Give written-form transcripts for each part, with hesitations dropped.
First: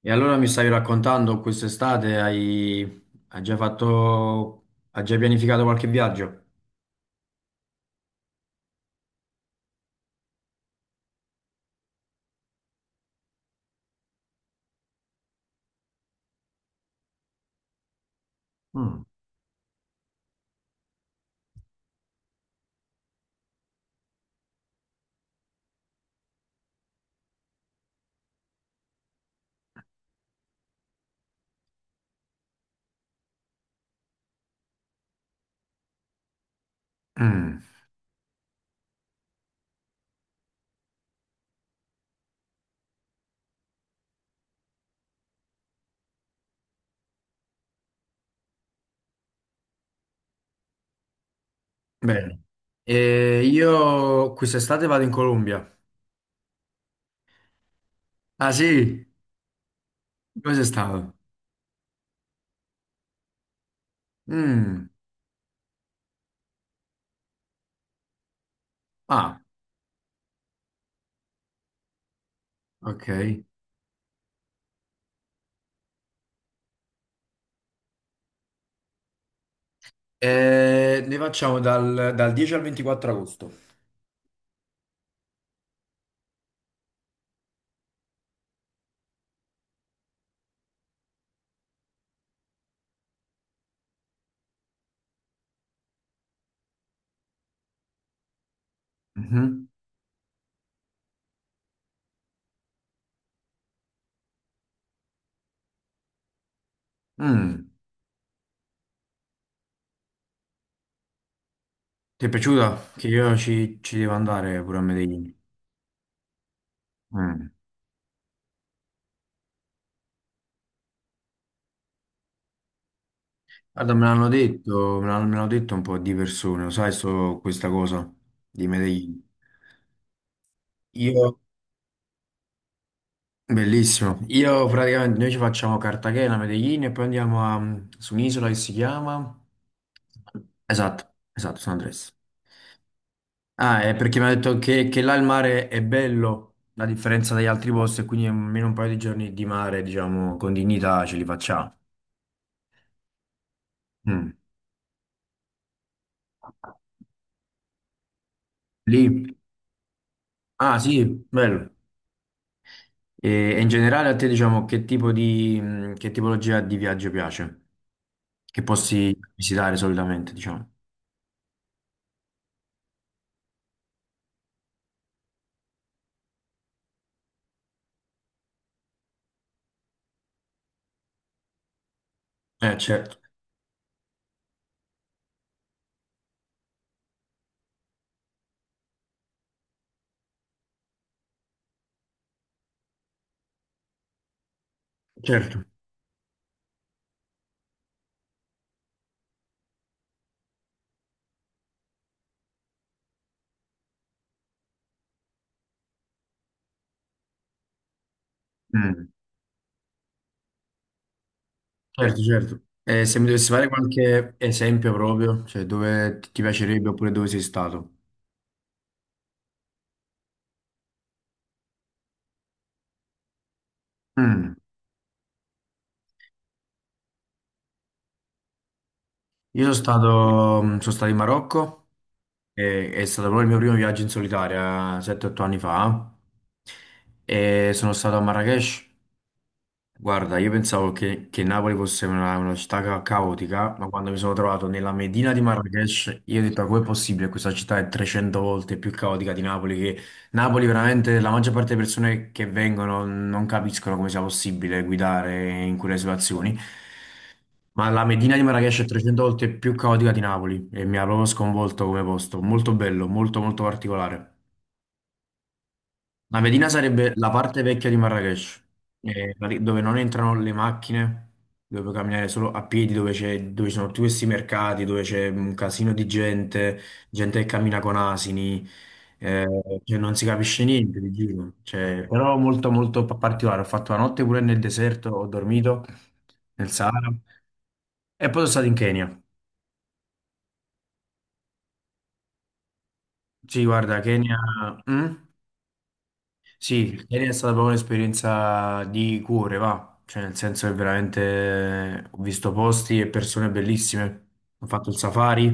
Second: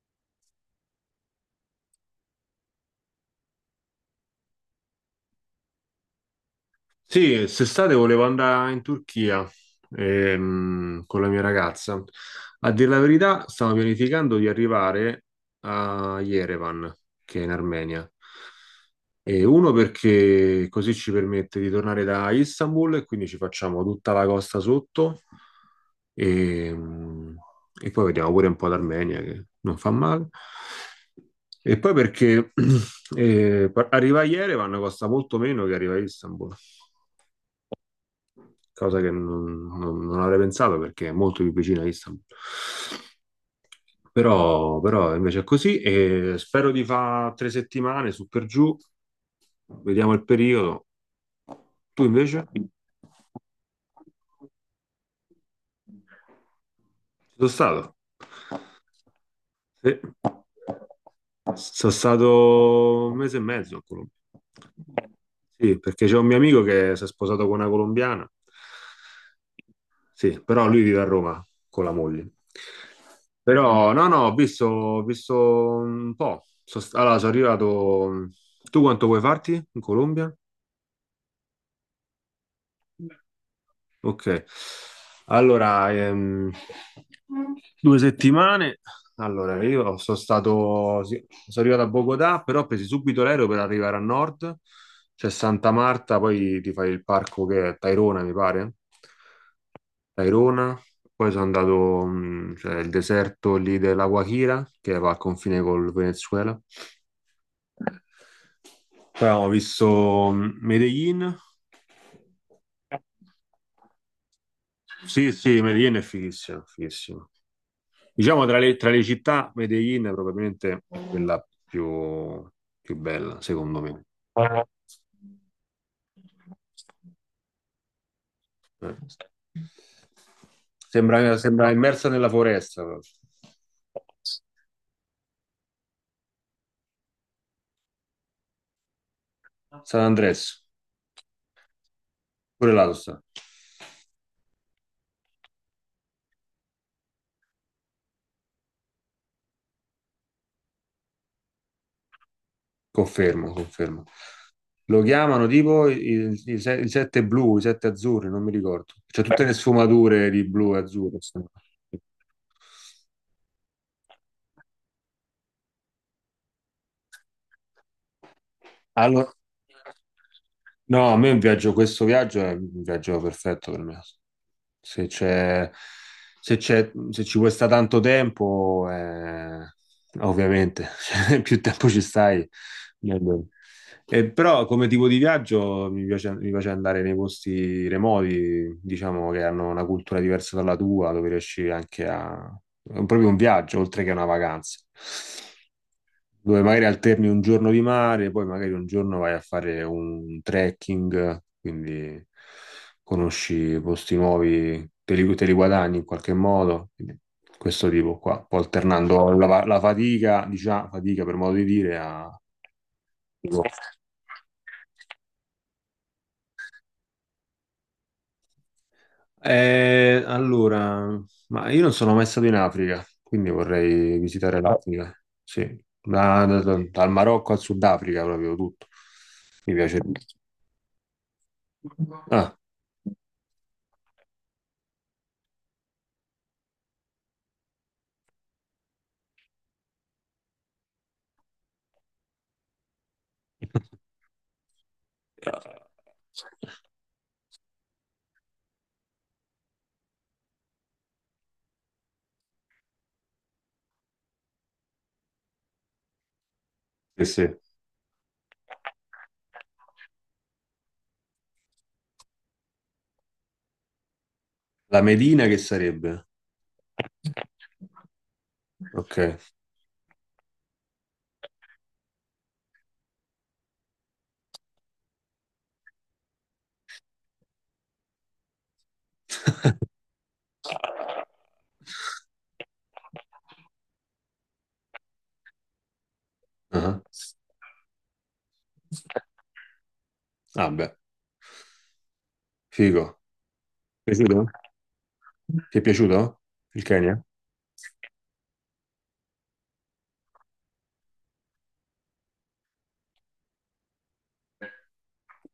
E allora mi stavi raccontando, quest'estate hai già fatto, hai già pianificato qualche viaggio? Sì, quest'estate volevo andare in Turchia con la mia ragazza. A dire la verità, stavo pianificando di arrivare a Yerevan, che è in Armenia. Mm. E uno perché così ci permette di tornare da Istanbul e quindi ci facciamo tutta la costa sotto e, e poi vediamo pure un po' d'Armenia che non fa male. E poi perché arrivare a Yerevan costa molto meno che arrivare a Istanbul, Mm. cosa che non avrei pensato perché è molto più vicina a Istanbul. Però invece è così e spero di fare 3 settimane su per giù, vediamo il periodo. Tu Bene. invece? E io quest'estate vado in Colombia. Ci sono stato. Ah, sì? Sì. Dove sei stato? Sono stato un mese e mezzo a Colombia. Mm. Sì, perché c'è un mio amico che si è sposato con una colombiana. Ah, Sì, però lui vive a Roma con la moglie. ok. Però no, no, ho visto un po'. Allora, sono arrivato. Tu quanto vuoi farti in Colombia? E ne facciamo dal 10 al 24 agosto. Ok, allora, 2 settimane. Allora, io sono stato, sì, sono arrivato a Bogotà, però ho preso subito l'aereo per arrivare a nord. C'è Santa Marta, poi ti fai il parco che è Tairona, mi pare. Mhm. Tairona, poi sono andato, cioè, il deserto lì della Guajira, che va al confine col Venezuela. Mm. Poi abbiamo visto Medellin, Ti è piaciuta? Che io ci devo andare pure a sì, Medellin. sì, Medellin è fighissima, fighissima. Mm. Diciamo tra le città, Medellin è probabilmente quella più bella, secondo Guarda, me me. l'hanno detto, me l'hanno detto un po' di persone, lo sai, so questa cosa di Eh. Medellin. Sembra, Io, sembra immersa nella foresta, proprio. bellissimo, io praticamente noi ci facciamo Cartagena, Medellin e poi andiamo su un'isola che si chiama... San Andres, Esatto, esatto, San Andres. pure là lo sta. Ah, è perché mi ha detto che là il mare è bello, a differenza dagli altri posti, e quindi almeno un paio di giorni di mare, diciamo, con dignità ce li facciamo. Confermo, confermo. Mm. Lo chiamano tipo i, i- i se- i sette blu, i sette azzurri, non mi ricordo. C'è Lì? tutte le sfumature di blu Ah, e sì, azzurro, insomma. bello. E, e in generale a te, diciamo, che tipologia di viaggio piace? Che posti Allora, visitare solitamente, diciamo? no, a me un viaggio, questo viaggio è un viaggio perfetto per me. Se c'è, se ci vuoi sta tanto tempo, ovviamente, cioè, più tempo ci stai, Certo, meglio. Però come tipo di viaggio mi piace andare nei posti remoti, diciamo che hanno una cultura diversa dalla tua, dove riesci anche a... È proprio un viaggio, oltre che una vacanza, certo. dove magari alterni un giorno di mare, poi magari un giorno vai a fare un trekking, quindi conosci posti nuovi, te li guadagni in qualche modo, quindi questo tipo qua, un po' Mm, alternando la fatica, diciamo, fatica per modo di dire, certo, a... certo. E se mi dovessi fare qualche esempio proprio, cioè dove ti piacerebbe oppure dove sei stato? Allora, ma io non sono mai stato in Africa, quindi vorrei Mm. visitare l'Africa, sì, dal Marocco al Sudafrica proprio tutto, Io mi piace. Sono stato in Marocco, è stato proprio il mio primo viaggio in solitaria, 7-8 anni fa, e sono stato a Marrakech. Guarda, io pensavo che Napoli fosse una città caotica, ma Ah. quando mi sono trovato nella Medina di Ah, Marrakesh, io ho detto, "Ma com'è possibile? Questa città è 300 volte più caotica di Napoli, che Napoli veramente la maggior parte delle persone che vengono non capiscono come sia possibile guidare in quelle situazioni. sì, sì. Ma la Medina di Marrakesh è 300 volte più caotica di Napoli e mi ha proprio sconvolto come posto. Molto bello, molto molto particolare." La Medina che sarebbe? La Medina sarebbe la parte vecchia di Marrakesh, Ok. Dove non entrano le macchine, dove puoi camminare solo a piedi, dove ci sono tutti questi mercati, dove c'è un casino di gente, gente che cammina con asini, eh, cioè non si capisce niente di giro. Cioè, però molto molto particolare. Ho fatto la notte pure nel deserto, ho dormito nel Ah, Sahara e poi sono stato in Kenya. ah, beh, figo. Sì, guarda, Kenya. Piaciuto? Mm? Ti è piaciuto il Sì, Kenya? ieri è stata proprio un'esperienza di cuore, va, cioè nel senso che veramente ho visto posti e persone bellissime, ho fatto il safari,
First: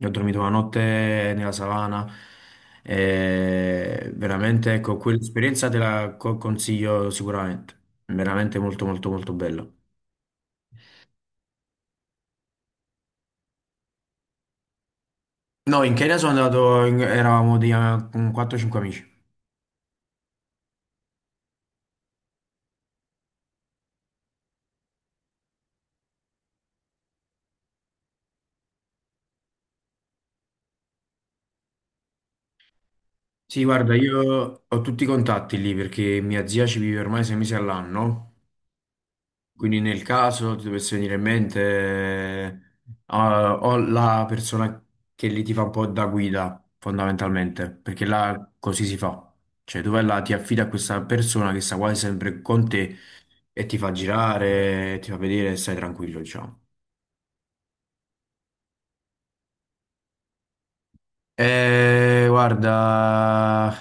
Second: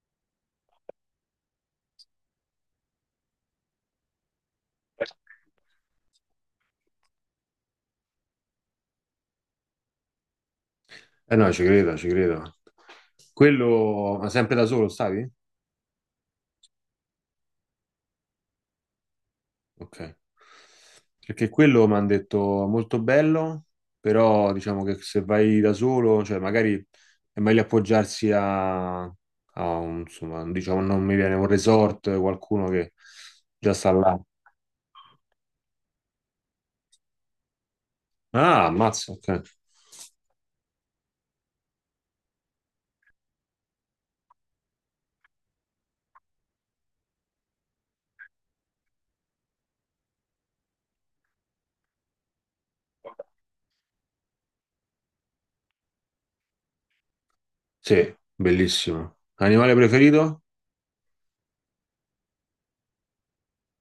ho dormito la notte nella savana, e veramente ecco, quell'esperienza te la consiglio sicuramente, veramente molto molto molto bella. Eh no, ci credo, ci credo. Quello, ma sempre da solo stavi? No, in Kenya sono andato, eravamo con 4-5 amici. Ok. Perché quello mi hanno detto molto bello, però diciamo che se vai da solo, cioè magari è meglio appoggiarsi a un, insomma, diciamo non mi viene un resort, qualcuno che Sì, già sta guarda, là. io ho tutti i contatti lì perché mia zia ci vive ormai 6 mesi all'anno. Ah, ammazza, ok. Quindi nel caso ti dovesse venire in mente, o la persona che lì ti fa un po' da guida, fondamentalmente, perché là così si fa. Cioè tu vai là, ti affidi a questa persona che sta quasi sempre con te e ti fa girare, ti fa vedere e stai tranquillo, diciamo. Sì, bellissimo. Animale preferito? Guarda,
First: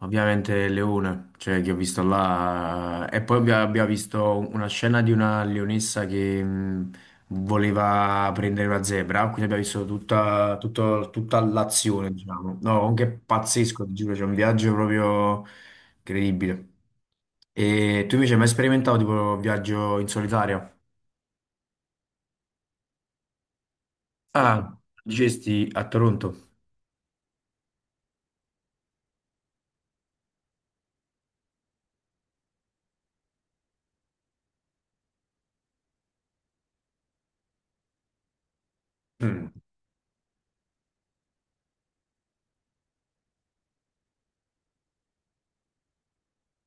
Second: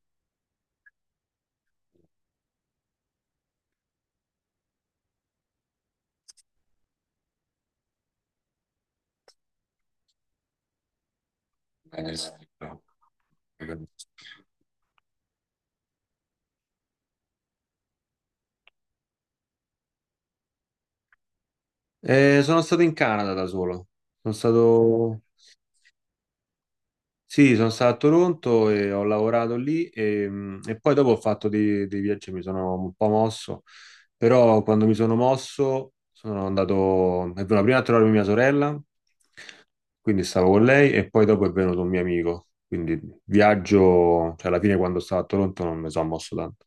ovviamente Leone, cioè che ho visto là, e poi abbiamo visto una scena di una leonessa che voleva prendere una zebra, quindi abbiamo visto tutta l'azione, Sì. diciamo. No, anche pazzesco, ti giuro, c'è un viaggio proprio incredibile. E tu invece hai mai sperimentato tipo un viaggio in solitario? Sono stato in Canada da solo. Sono Ah, stato... dicesti a Toronto. Sì, sono stato a Toronto e ho lavorato lì e poi dopo ho fatto dei viaggi, e mi sono un po' mosso, però quando mi sono mosso sono andato... È venuta prima a trovarmi mia sorella. Mm. Quindi stavo con lei e poi dopo è venuto un mio amico. Quindi viaggio, cioè alla fine quando stavo a Toronto non mi sono mosso tanto.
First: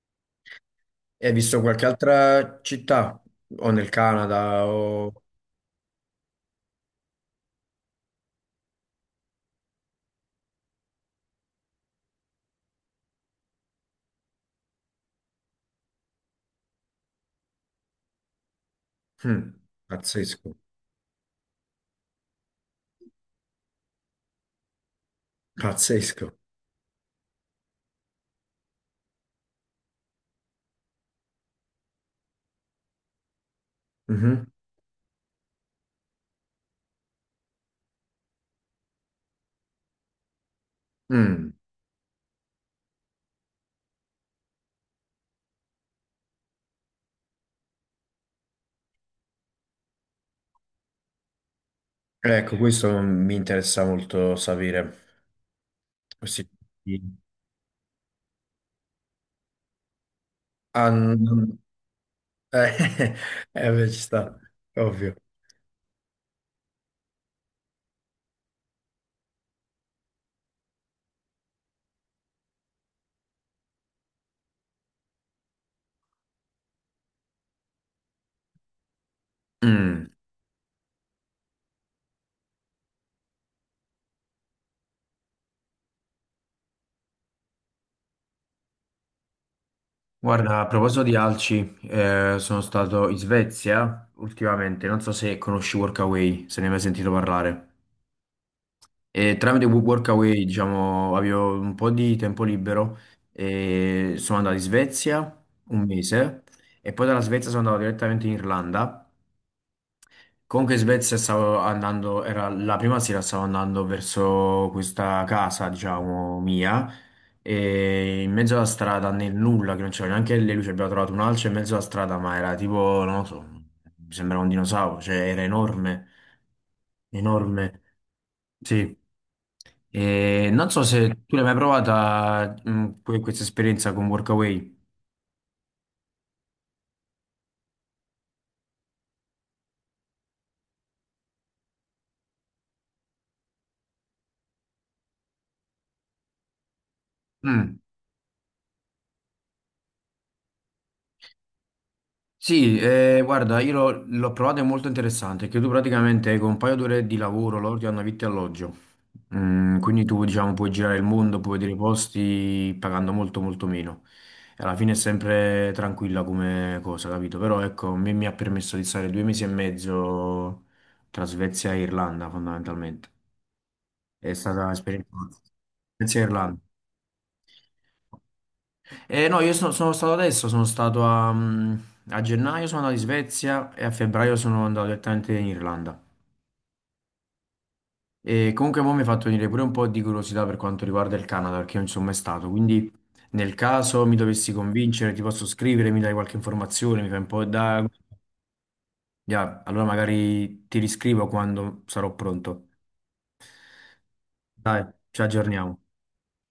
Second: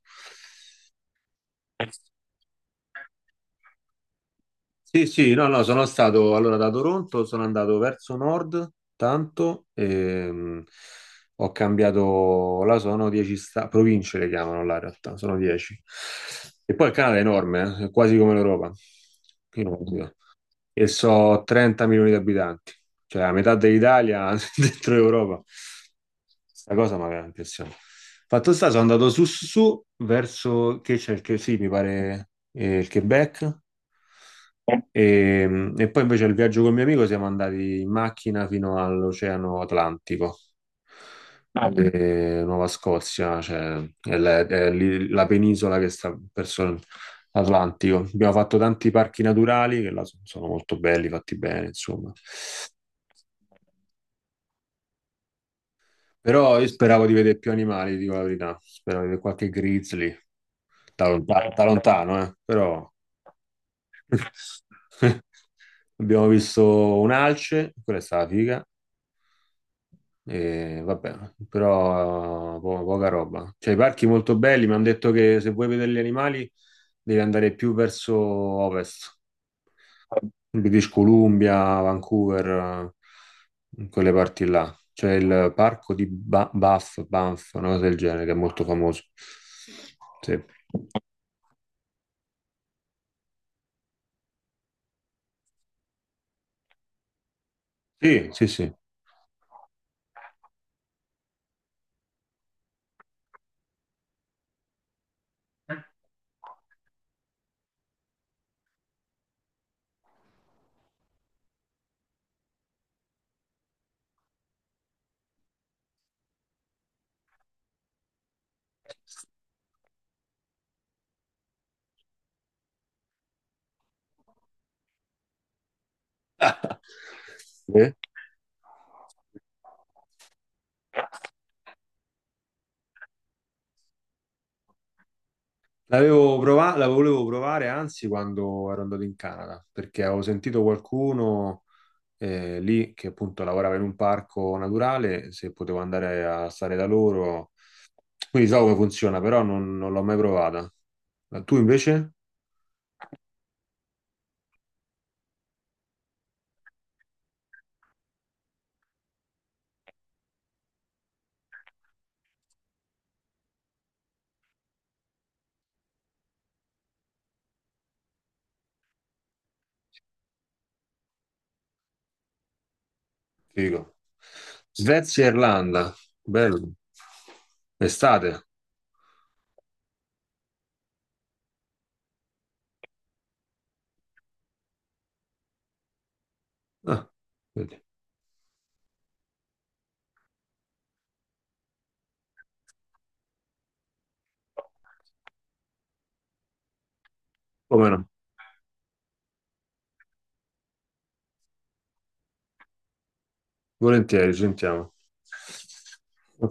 Hai visto qualche altra città? O nel Canada? Sì, O... sì, no, no, sono stato allora da Toronto, sono andato verso nord tanto, ho cambiato, là sono 10 province le chiamano là in realtà, sono 10. E poi il Canada è enorme, è quasi come l'Europa. Mm. Pazzesco, E so 30 milioni di abitanti, cioè la metà dell'Italia dentro l'Europa. pazzesco. Sta cosa mi aveva impressionato. Fatto sta, sono andato su su, su, verso che c'è il che sì, mi pare il Quebec. Mhm. E poi invece il viaggio col mio amico siamo andati in macchina fino all'Oceano Atlantico, Mm. Nuova Scozia, cioè è lì la penisola che sta verso l'Atlantico. Abbiamo fatto tanti parchi naturali che là sono molto belli, fatti bene, insomma. Ecco, questo mi interessa molto sapere. Questi... Però io speravo di vedere più animali, dico la verità. Speravo di vedere qualche grizzly, Ah, da lontano, eh, però... beh, ci sta, ovvio. Abbiamo visto un alce, quella è stata figa. E vabbè, però poca roba. Cioè, i parchi molto belli, mi hanno detto che se vuoi vedere gli animali devi andare più verso ovest, Mm. British Columbia, Vancouver, in quelle parti là. C'è il parco di Banff, una cosa del genere, che è molto famoso. Sì, Guarda, a proposito di alci, sono stato in Svezia ultimamente, non so se conosci Workaway, se ne hai mai sentito parlare. sì, sì. Sì. E tramite Workaway, diciamo, avevo un po' di tempo libero e sono andato in Svezia un mese e poi dalla Svezia sono andato direttamente in Irlanda. Comunque in Svezia stavo andando, era la prima sera stavo andando verso questa casa, diciamo, mia, e in mezzo alla strada nel nulla, che non c'era neanche le luci, abbiamo trovato un alce in mezzo alla strada, ma era tipo, non lo so, mi sembrava un dinosauro, cioè era enorme, enorme, Eh? sì. E non so se tu l'hai mai provata, questa esperienza con Workaway. La volevo provare, anzi, quando ero andato in Canada, perché avevo sentito qualcuno lì che appunto lavorava in un parco naturale, se potevo andare a stare da loro. Mm. Quindi so come funziona, però non l'ho mai provata. Ma tu invece? Sì, guarda, io l'ho provata, è molto interessante, che tu praticamente con un paio d'ore di lavoro loro ti danno vitto e alloggio. Mm, quindi tu, diciamo, puoi girare il mondo, puoi vedere i posti pagando molto molto meno. E alla fine è sempre tranquilla come cosa, capito? Però ecco, mi ha permesso di stare 2 mesi e mezzo tra Svezia e Irlanda, fondamentalmente. Figo. È stata un'esperienza... Svezia e Irlanda, Svezia e Irlanda. bello. Estate. No, io sono stato adesso, sono stato a gennaio, sono andato in Svezia e a febbraio sono andato direttamente in Irlanda. Ah, vedi. E comunque mo mi ha fatto venire pure un po' di curiosità per quanto riguarda il Canada, perché io non ci sono mai stato, quindi nel caso mi dovessi convincere, ti posso scrivere, mi dai qualche informazione, mi fai un po' da... Come no? Ya, allora magari ti riscrivo quando sarò pronto. Volentieri, ci Dai, sentiamo. ci aggiorniamo.